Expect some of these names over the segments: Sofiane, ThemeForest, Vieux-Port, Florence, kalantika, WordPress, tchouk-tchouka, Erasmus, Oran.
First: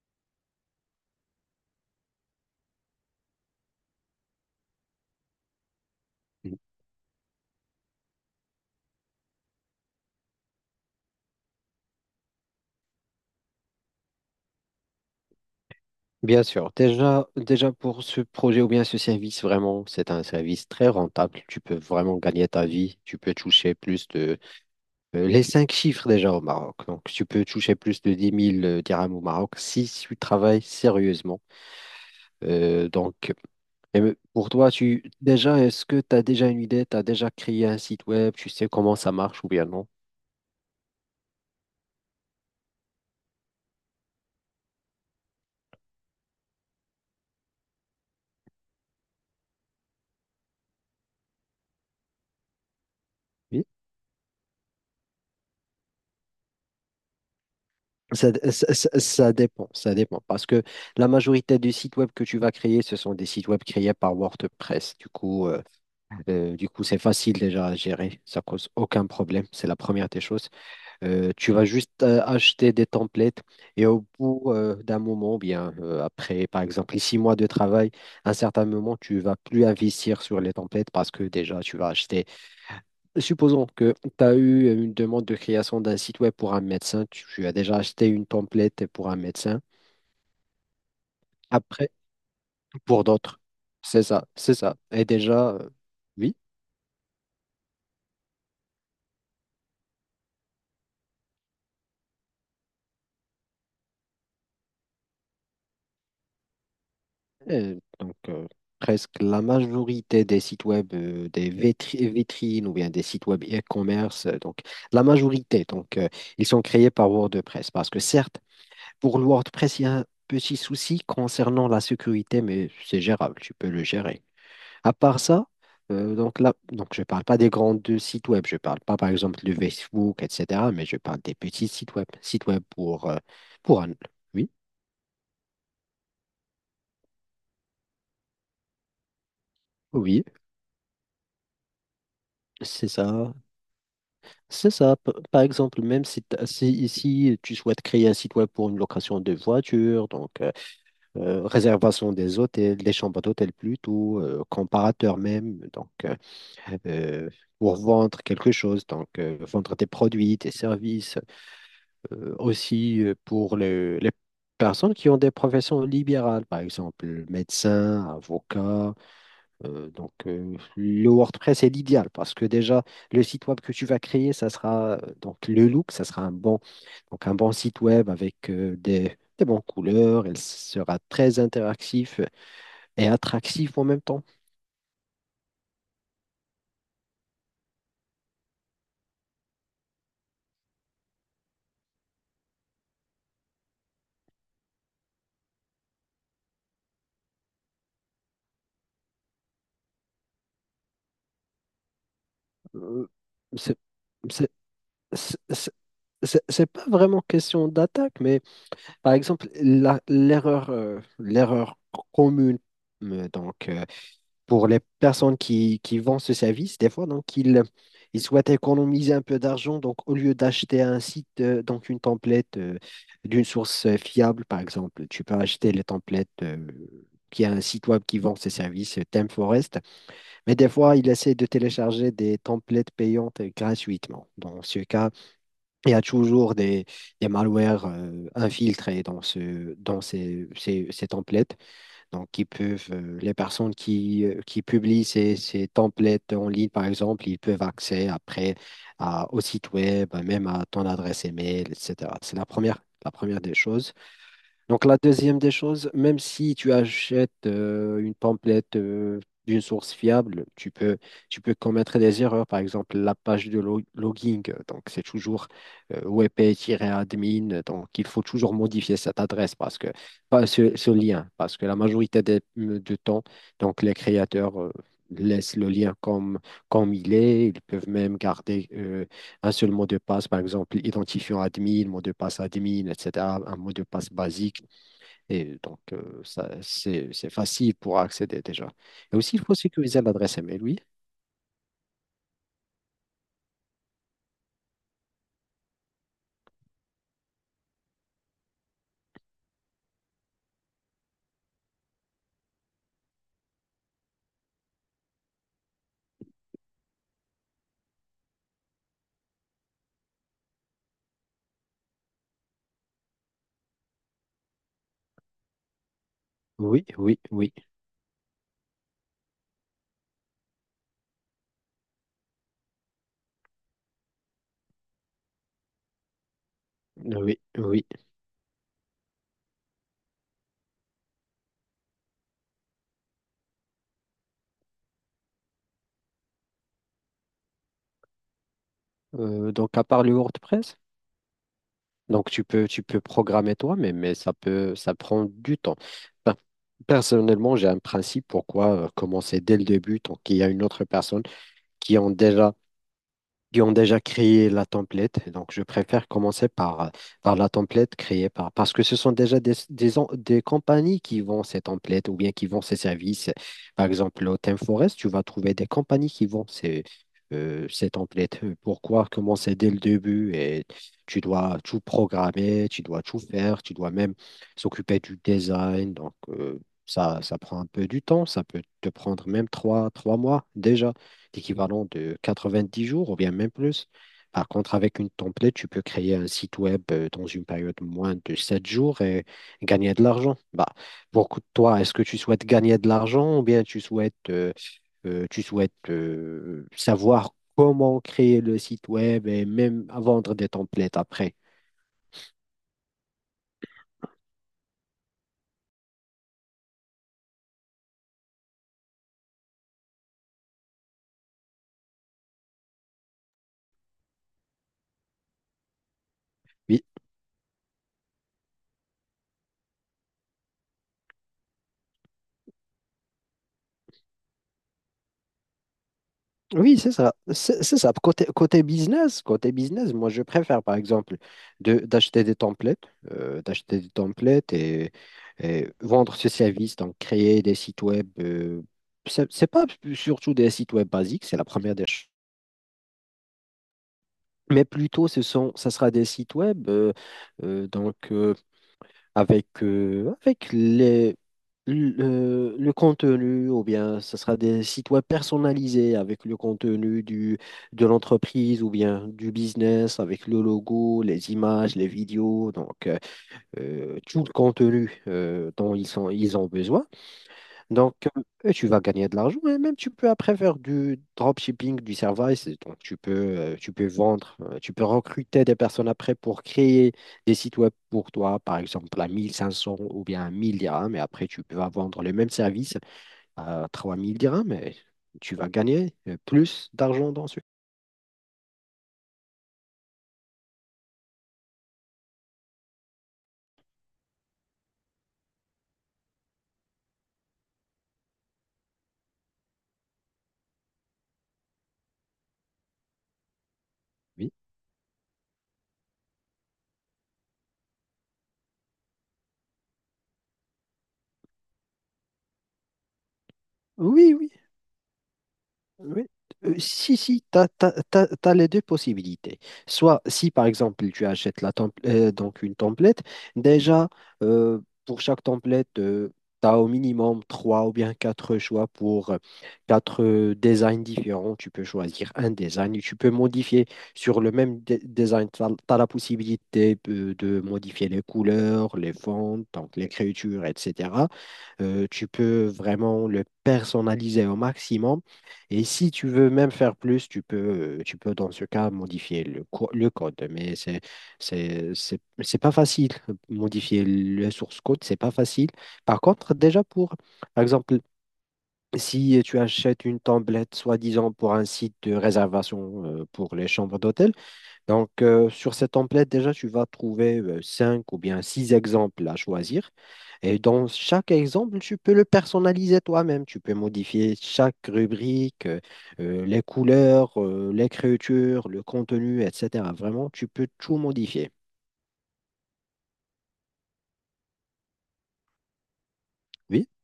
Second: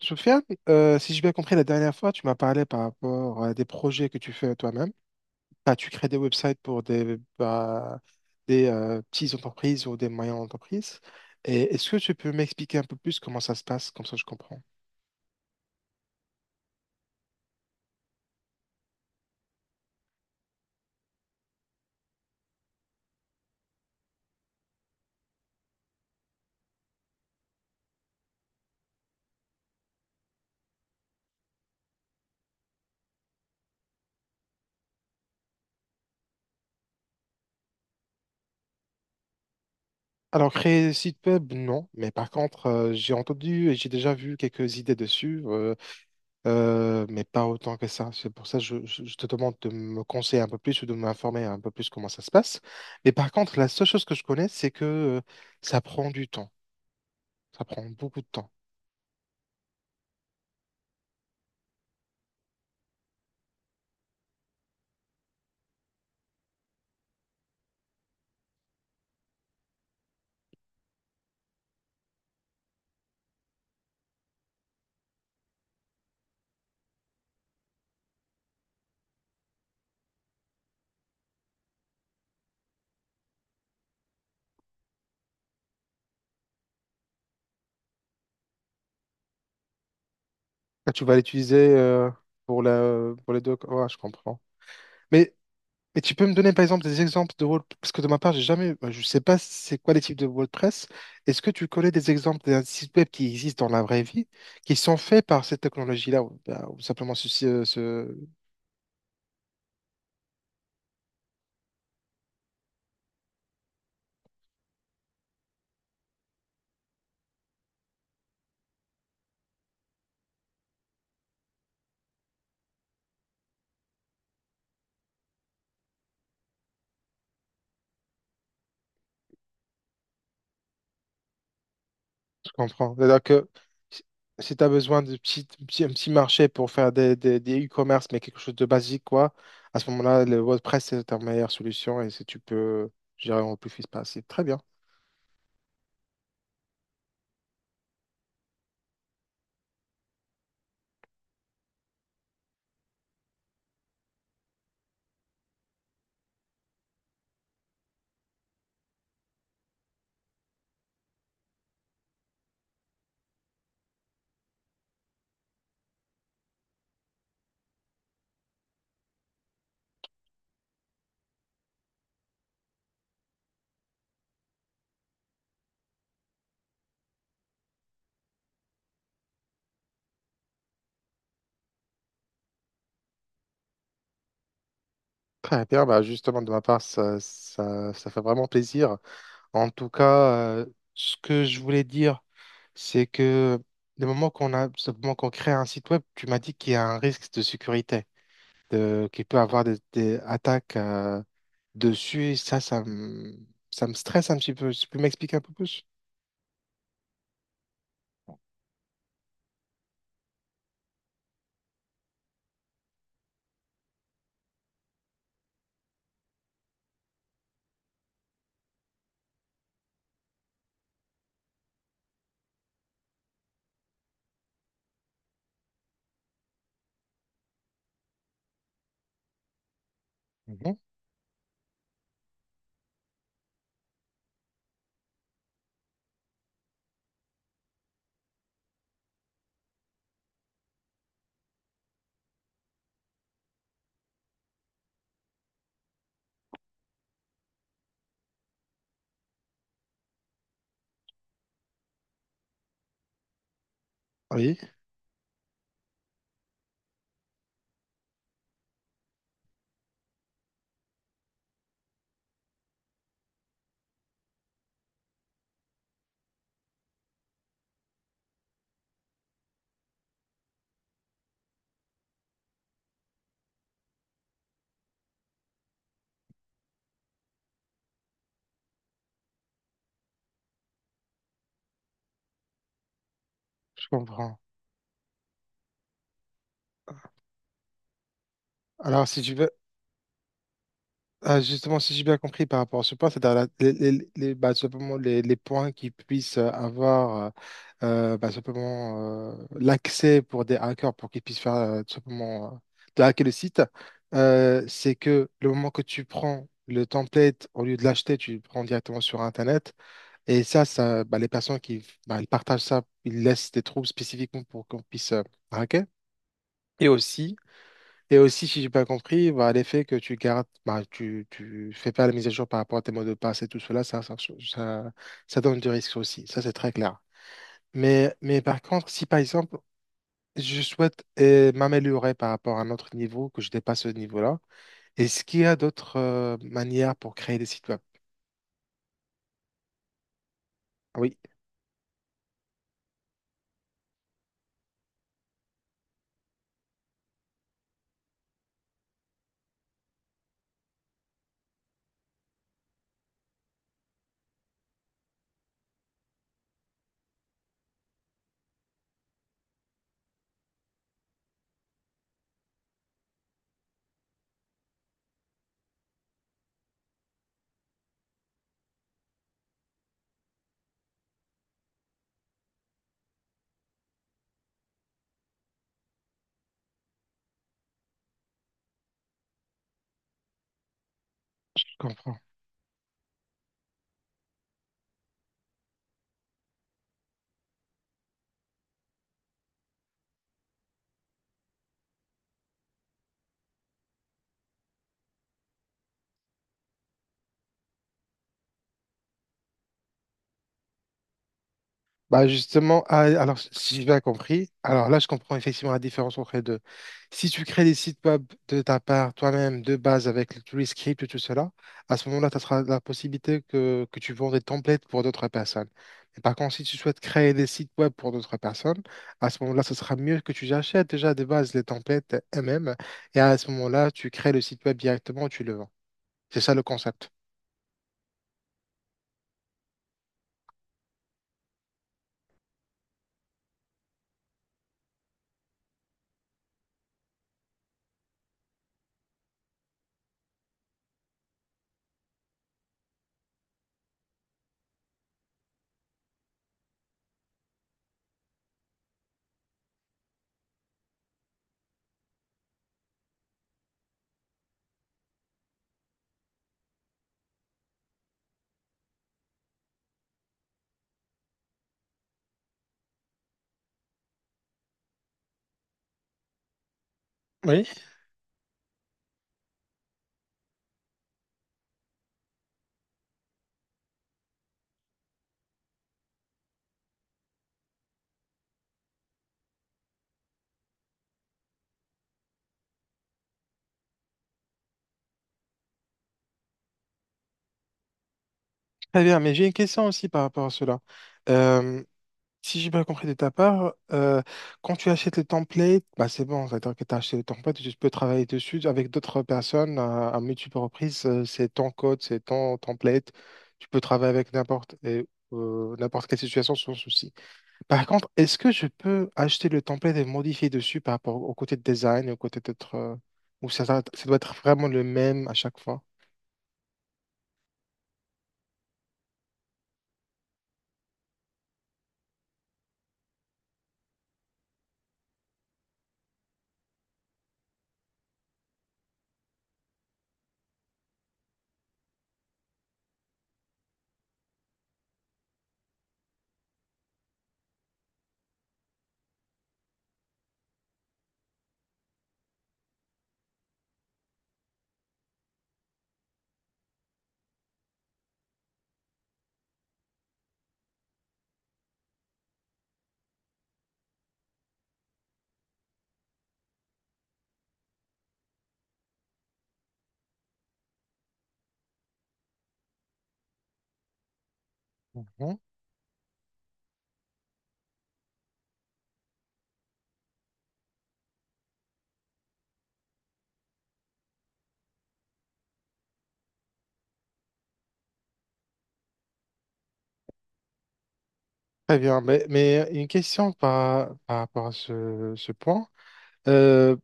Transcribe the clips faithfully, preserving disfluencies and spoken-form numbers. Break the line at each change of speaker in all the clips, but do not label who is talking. Sofiane, euh, si j'ai bien compris la dernière fois, tu m'as parlé par rapport à des projets que tu fais toi-même. Bah, tu crées des
Mhm.
websites pour des, bah, des euh, petites entreprises ou des moyennes entreprises. Et est-ce que tu peux m'expliquer un peu plus comment ça se passe, comme ça je comprends.
Bien sûr. Déjà, déjà pour ce projet ou bien ce service, vraiment, c'est un service très rentable. Tu peux vraiment gagner ta vie. Tu peux toucher plus de Euh, Les cinq chiffres déjà au Maroc. Donc, tu peux toucher plus de dix mille euh, dirhams au Maroc si tu travailles sérieusement. Euh, donc, et me- pour toi, tu déjà, est-ce que tu as déjà une idée? Tu as déjà créé un site web? Tu sais comment ça marche ou bien non?
Alors, créer des sites web, non. Mais par contre, euh, j'ai entendu et j'ai déjà vu quelques idées dessus. Euh, Euh, mais pas autant que ça. C'est pour ça que je, je- je te demande de me conseiller un peu plus ou de m'informer un peu plus comment ça se passe. Mais par contre,
Oui.
la seule chose que je connais, c'est que euh, ça prend du temps. Ça prend beaucoup de
Ça,
temps.
ça- ça- ça dépend, ça dépend. Parce que la majorité des sites web que tu vas créer, ce sont des sites web créés par WordPress. Du coup, euh, Euh, du coup, c'est facile déjà à gérer, ça cause aucun problème, c'est la première des choses. Euh, tu vas juste euh, acheter des templates et au bout euh, d'un moment, bien euh, après, par exemple, les six mois de travail, à un certain moment, tu vas plus investir sur les templates parce que déjà, tu vas acheter. Supposons que tu as eu une demande de création d'un site web pour un médecin, tu, tu as déjà acheté une template pour un médecin,
Ah, tu vas l'utiliser,
après,
euh, pour
pour
la, pour
d'autres.
les deux. Ouais, je
C'est ça,
comprends.
c'est ça. Et
Mais,
déjà, euh,
mais tu peux me
oui.
donner par exemple des exemples de wall... Parce que de ma part, j'ai jamais. Bah, je sais pas c'est quoi les types de WordPress. Est-ce que tu connais des exemples d'un site web qui existe dans la vraie vie, qui sont faits par cette technologie-là, ou, bah, ou simplement ceci, euh,
Et
ce...
donc, euh, presque la majorité des sites web, euh, des vitri- vitrines ou bien des sites web e-commerce, euh, donc la majorité, donc euh, ils sont créés par WordPress. Parce que certes, pour le WordPress, il y a un petit souci concernant la sécurité, mais c'est gérable, tu peux le gérer. À part ça, euh, donc là, donc je ne parle pas des grands deux sites web, je ne parle pas par exemple de Facebook, et cetera, mais je parle des petits sites web, sites
Je
web
comprends.
pour, euh,
C'est-à-dire que
pour un... Oui,
si tu as besoin de petit, petit, un petit marché pour faire des, des, des e-commerce, mais quelque chose de basique, quoi, à ce moment-là,
oui,
le WordPress, c'est ta meilleure solution et si tu
c'est
peux
ça.
gérer au plus vite possible. Très bien.
C'est ça. P- Par exemple, même si, t'as- si, ici tu souhaites créer un site web pour une location de voiture, donc euh, euh, réservation des hôtels, des chambres d'hôtel plutôt, euh, comparateur même, donc euh, euh, pour vendre quelque chose, donc euh, vendre tes produits, tes services, euh, aussi euh, pour le- les personnes qui ont des professions libérales, par exemple médecin, avocat. euh, donc, euh, le WordPress est l'idéal parce que déjà, le site web que tu vas créer, ça sera euh, donc le look, ça sera un bon, donc un bon site web avec euh, des, des bonnes couleurs. Il sera très interactif et attractif en même temps.
Très bien, bah justement de ma part, ça, ça, ça fait vraiment plaisir. En tout cas, euh, ce que je voulais dire, c'est que le moment qu'on a, ce moment qu'on crée un site web, tu m'as dit qu'il y a un risque de sécurité, de, qu'il peut avoir des, des attaques euh, dessus. Et ça, ça
Euh,
me,
c'est
ça me stresse un
c'est-
petit peu. Tu peux m'expliquer
c'est-
un peu
c'est-
plus?
c'est- c'est pas vraiment question d'attaque, mais par exemple, la- l'erreur euh, l'erreur commune, euh, donc, euh, pour les personnes qui, qui vendent ce service, des fois, donc, ils, ils souhaitent économiser un peu d'argent. Donc, au lieu d'acheter un site, euh, donc une template euh, d'une source euh, fiable, par exemple, tu peux acheter les templates euh, qui a un site web qui vend ces services, euh, ThemeForest. Mais des
Mhm.
fois, ils essaient de télécharger des templates payantes euh, gratuitement. Dans ce cas, il y a toujours des, des malwares euh, infiltrés dans, ce, dans ces, ces, ces templates. Donc, qui peuvent, euh, les personnes qui, euh, qui publient ces, ces templates en ligne, par exemple, ils peuvent accéder après à- au site web, même à ton adresse email, et cetera. C'est la première, la première des choses.
Oui,
Donc la deuxième des choses, même si tu achètes euh, une template euh, d'une source fiable, tu peux, tu peux commettre des erreurs. Par exemple, la page de lo- logging, euh, donc c'est toujours euh, wp-admin, donc il faut toujours modifier cette adresse parce que pas ce, ce lien, parce que la majorité des- du temps, donc les créateurs euh, laissent le lien comme, comme il est. Ils peuvent même garder euh, un seul mot de passe, par exemple, identifiant admin, mot de passe admin, et cetera, un mot de
je
passe
comprends.
basique. Et donc, euh, ça, c'est, c'est facile pour accéder déjà.
Alors,
Et
si tu
aussi, il
veux.
faut sécuriser l'adresse email, oui.
Ah, justement, si j'ai bien compris par rapport à ce point, c'est-à-dire la- les, les, les- bah, simplement les, les points qui puissent euh, avoir euh, euh, bah, simplement euh, l'accès pour des hackers pour qu'ils puissent faire euh, tout simplement euh, de hacker le site, euh, c'est que le moment que tu prends le template, au lieu de l'acheter, tu le prends directement sur Internet. Et ça, ça bah, les personnes qui bah, ils partagent ça, ils laissent des trous spécifiquement pour qu'on puisse euh, hacker.
Oui,
Et
oui,
aussi,
oui,
et aussi, si j'ai pas compris, bah, l'effet que tu gardes, bah, tu, tu fais pas la mise à jour par rapport à tes mots de passe et tout cela, ça, ça, ça, ça donne du risque aussi. Ça, c'est très clair.
oui, oui.
Mais, mais par contre, si par exemple, je souhaite euh, m'améliorer par rapport à un autre niveau, que je dépasse ce niveau-là, est-ce qu'il y a d'autres euh, manières pour créer des sites web?
Euh, donc, à part le WordPress,
Ah oui,
donc tu peux, tu peux programmer toi, mais, mais ça peut, ça prend du temps. Ben, personnellement, j'ai un principe pourquoi euh, commencer dès le début, tant qu'il y a une autre personne qui ont déjà qui ont déjà créé la template. Donc, je préfère commencer par, euh, par la template créée par, parce que ce sont déjà des, des, en- des compagnies qui vendent ces templates ou bien qui vendent ces services. Par exemple, au ThemeForest, tu vas trouver des compagnies qui vendent ces, euh, ces templates. Pourquoi commencer dès le début et tu dois tout programmer, tu dois tout faire, tu dois même s'occuper du design. Donc, euh, ça, ça prend un peu du temps, ça peut te prendre même trois, trois mois déjà
je
l'équivalent
comprends.
de quatre-vingt-dix jours ou bien même plus. Par contre, avec une template, tu peux créer un site web euh, dans une période moins de sept jours et gagner de l'argent. Bah, pour co- toi, est-ce que tu souhaites gagner de l'argent ou bien tu souhaites, euh, euh, tu souhaites euh, savoir comment créer le site web et même vendre des templates après?
Bah justement, ah, alors si si j'ai bien compris, alors là je comprends effectivement la différence entre les deux. Si tu crées des sites web de ta part toi-même de base avec tous les scripts et tout cela, à ce moment-là, tu auras la possibilité que, que tu vends des templates pour d'autres personnes. Et par contre, si tu souhaites créer des sites web pour d'autres personnes, à ce moment-là, ce sera mieux que tu achètes déjà de base les templates eux-mêmes et à ce moment-là, tu crées le site web directement, tu le vends. C'est ça le
Oui, c'est
concept.
ça. C'est c'est ça. Côté, côté business, côté business, moi, je préfère, par exemple, de, d'acheter des templates, euh, d'acheter des templates et, et vendre ce service, donc créer des sites web. Euh, c'est c'est pas surtout des sites web basiques, c'est la première des choses. Mais plutôt, ce sont, ça sera des sites web, euh, euh, donc euh, avec, euh, avec les, le, le contenu, ou bien ce sera des sites web personnalisés avec le contenu du, de l'entreprise ou bien du business, avec le logo, les images, les vidéos, donc euh, euh, tout le contenu euh, dont ils sont, ils ont besoin.
Oui,
Donc, euh, et tu vas gagner de l'argent et même tu peux après faire du dropshipping, du service. Et donc, tu peux, euh, tu peux vendre, euh, tu peux recruter des personnes après pour créer des sites web pour toi, par exemple à mille cinq cents ou bien à mille dirhams. Et après, tu peux vendre le même service à trois mille dirhams et tu vas gagner euh, plus d'argent dans ce.
très bien, mais j'ai une question aussi par rapport à cela. Euh, Si j'ai bien compris de ta part, euh, quand tu achètes le template, bah c'est bon, c'est-à-dire que tu as acheté le template, tu peux travailler dessus avec d'autres personnes à, à multiples reprises. euh, C'est ton code, c'est ton template. Tu peux travailler avec
Oui,
n'importe et, euh, n'importe quelle situation sans souci. Par contre, est-ce que je peux acheter le template et le modifier dessus par rapport au côté de design, et au côté d'être... euh, ou ça, ça ça
oui,
doit
oui,
être vraiment le même à chaque fois?
oui, euh, si, si, tu as les deux possibilités. Soit, si par exemple, tu achètes la temp- euh, donc une template, déjà, euh, pour chaque template, tu as au minimum trois ou bien quatre choix pour euh, quatre euh, designs différents. Tu peux choisir un design et tu peux modifier sur le même de- design. Tu as la possibilité euh, de modifier les couleurs, les fonds, donc l'écriture, et cetera. Euh, tu peux vraiment le personnaliser au maximum. Et si tu veux même faire plus, tu peux, euh, tu peux dans ce cas modifier le, co- le code. Mais c'est, c'est, c'est, c'est pas facile. Modifier le source code, c'est pas facile. Par contre, déjà pour, par exemple, si tu achètes une template soi-disant pour un site de réservation euh, pour les chambres d'hôtel, donc, euh,
Mhm.
sur cette template, déjà, tu vas trouver euh, cinq ou bien six exemples à choisir. Et dans chaque exemple, tu peux le personnaliser toi-même. Tu peux modifier chaque rubrique, euh, euh, les couleurs, euh, l'écriture, le contenu, et cetera. Vraiment, tu peux tout modifier.
Très bien, mais, mais une question par, par rapport à ce, ce point.
Oui.
Euh,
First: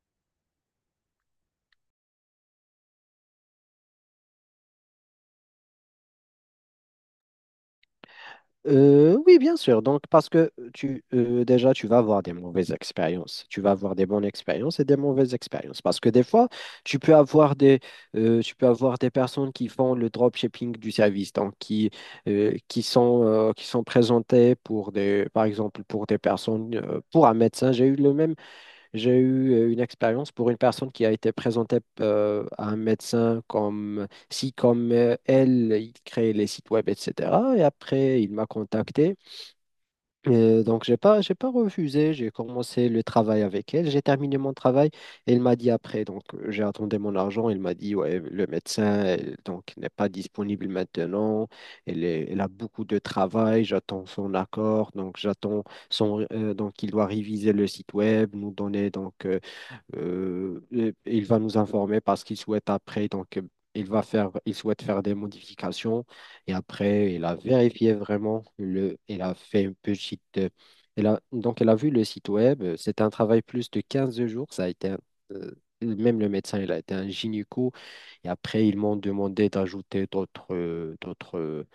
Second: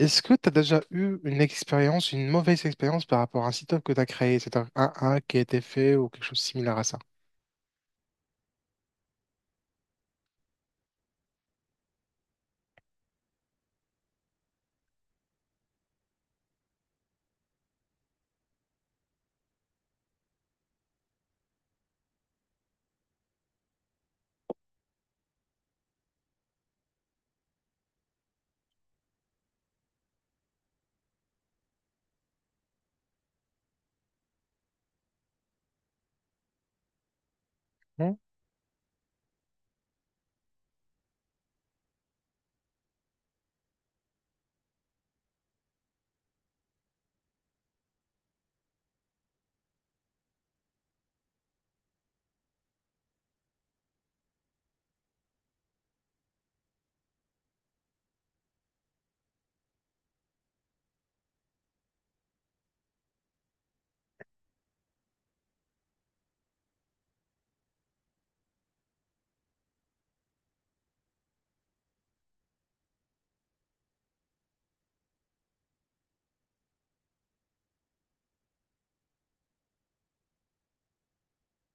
Est-ce que tu as déjà eu une expérience, une mauvaise expérience par rapport à un site web que tu as créé? C'est un, un hack qui a été fait ou quelque chose de similaire à ça?
Euh, oui, bien sûr. Donc, parce que tu, euh, déjà, tu vas avoir des mauvaises expériences. Tu vas avoir des bonnes expériences et des mauvaises expériences. Parce que des fois, tu peux avoir des, euh, tu peux avoir des personnes qui font le dropshipping du service, donc qui, euh, qui sont, euh, qui sont présentées pour des, par exemple, pour des personnes, euh, pour un médecin. J'ai eu le même j'ai eu euh, une expérience pour une personne qui a été présentée euh, à un médecin comme si, comme euh, elle, il crée les sites web, et cetera. Et
Hein?
après, il m'a contacté. Euh, donc, j'ai pas, j'ai pas refusé. J'ai commencé le travail avec elle. J'ai terminé mon travail. Et il m'a dit après, donc, euh, j'ai attendu mon argent. Il m'a dit, ouais, le médecin, euh, donc, n'est pas disponible maintenant. Elle est- elle a beaucoup de travail. J'attends son accord. Donc, j'attends son, euh, donc, il doit réviser le site web, nous donner, donc, euh, euh, et- et il va nous informer parce qu'il souhaite après, donc euh, il va faire, il souhaite faire des modifications et après il a vérifié vraiment le, il a fait une petite, euh, il a, donc il a vu le site web. euh, C'était un travail plus de quinze jours. Ça a été, un- euh, Même le médecin, il a été un gynéco et après ils m'ont demandé d'ajouter d'autres, euh, d'autres,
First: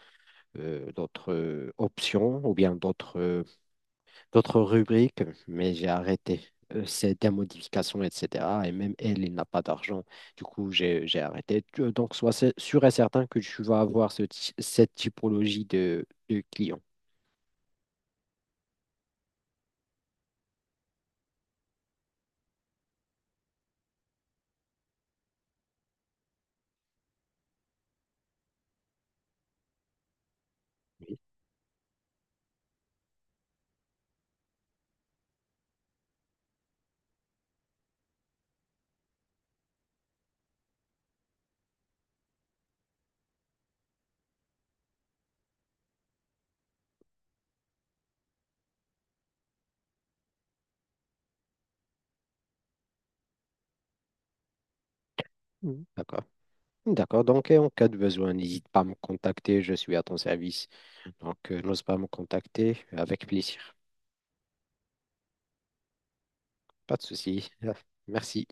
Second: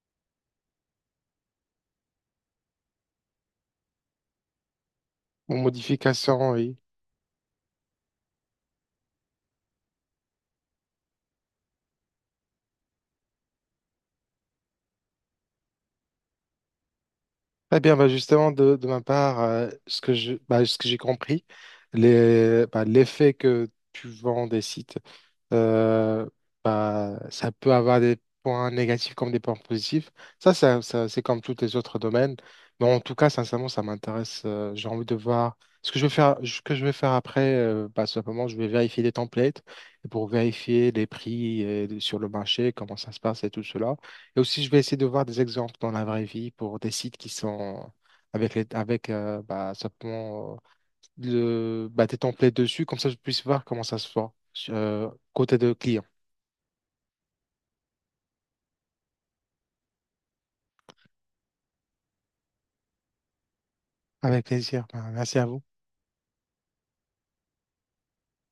euh, d'autres euh, options ou bien d'autres d'autres rubriques,
Ou
mais j'ai arrêté.
modification, oui.
Euh, C'est des modifications, et cetera. Et même elle, il n'a pas d'argent. Du coup, j'ai j'ai arrêté. Tu- euh, Donc, sois sé- sûr et certain que tu vas avoir ce ty- cette typologie de, de clients.
Très bien, bah justement, de, de ma part, euh, ce que je, bah, ce que j'ai compris, les, bah, l'effet que tu vends des sites, euh, bah, ça peut avoir des points négatifs comme des points positifs. Ça, ça- ça- c'est comme tous les autres domaines. Mais en tout cas, sincèrement, ça m'intéresse. Euh, j'ai envie de voir ce que je vais faire, ce que je vais faire après. Euh, bah, simplement, je vais vérifier les templates pour vérifier les prix euh, sur le marché, comment ça se passe et tout cela. Et aussi, je vais essayer de voir des exemples dans la vraie vie pour des sites qui sont avec les, avec, euh, bah, simplement le, bah, tes templates dessus, comme ça je puisse voir comment ça se fait, euh, côté de
Mhm.
client.
D'accord. D'accord, donc et en cas de besoin, n'hésite pas à me contacter, je suis à ton service. Donc, euh, n'ose pas me contacter, avec plaisir.
Avec plaisir. Bah, merci à vous.
Pas de souci. Merci.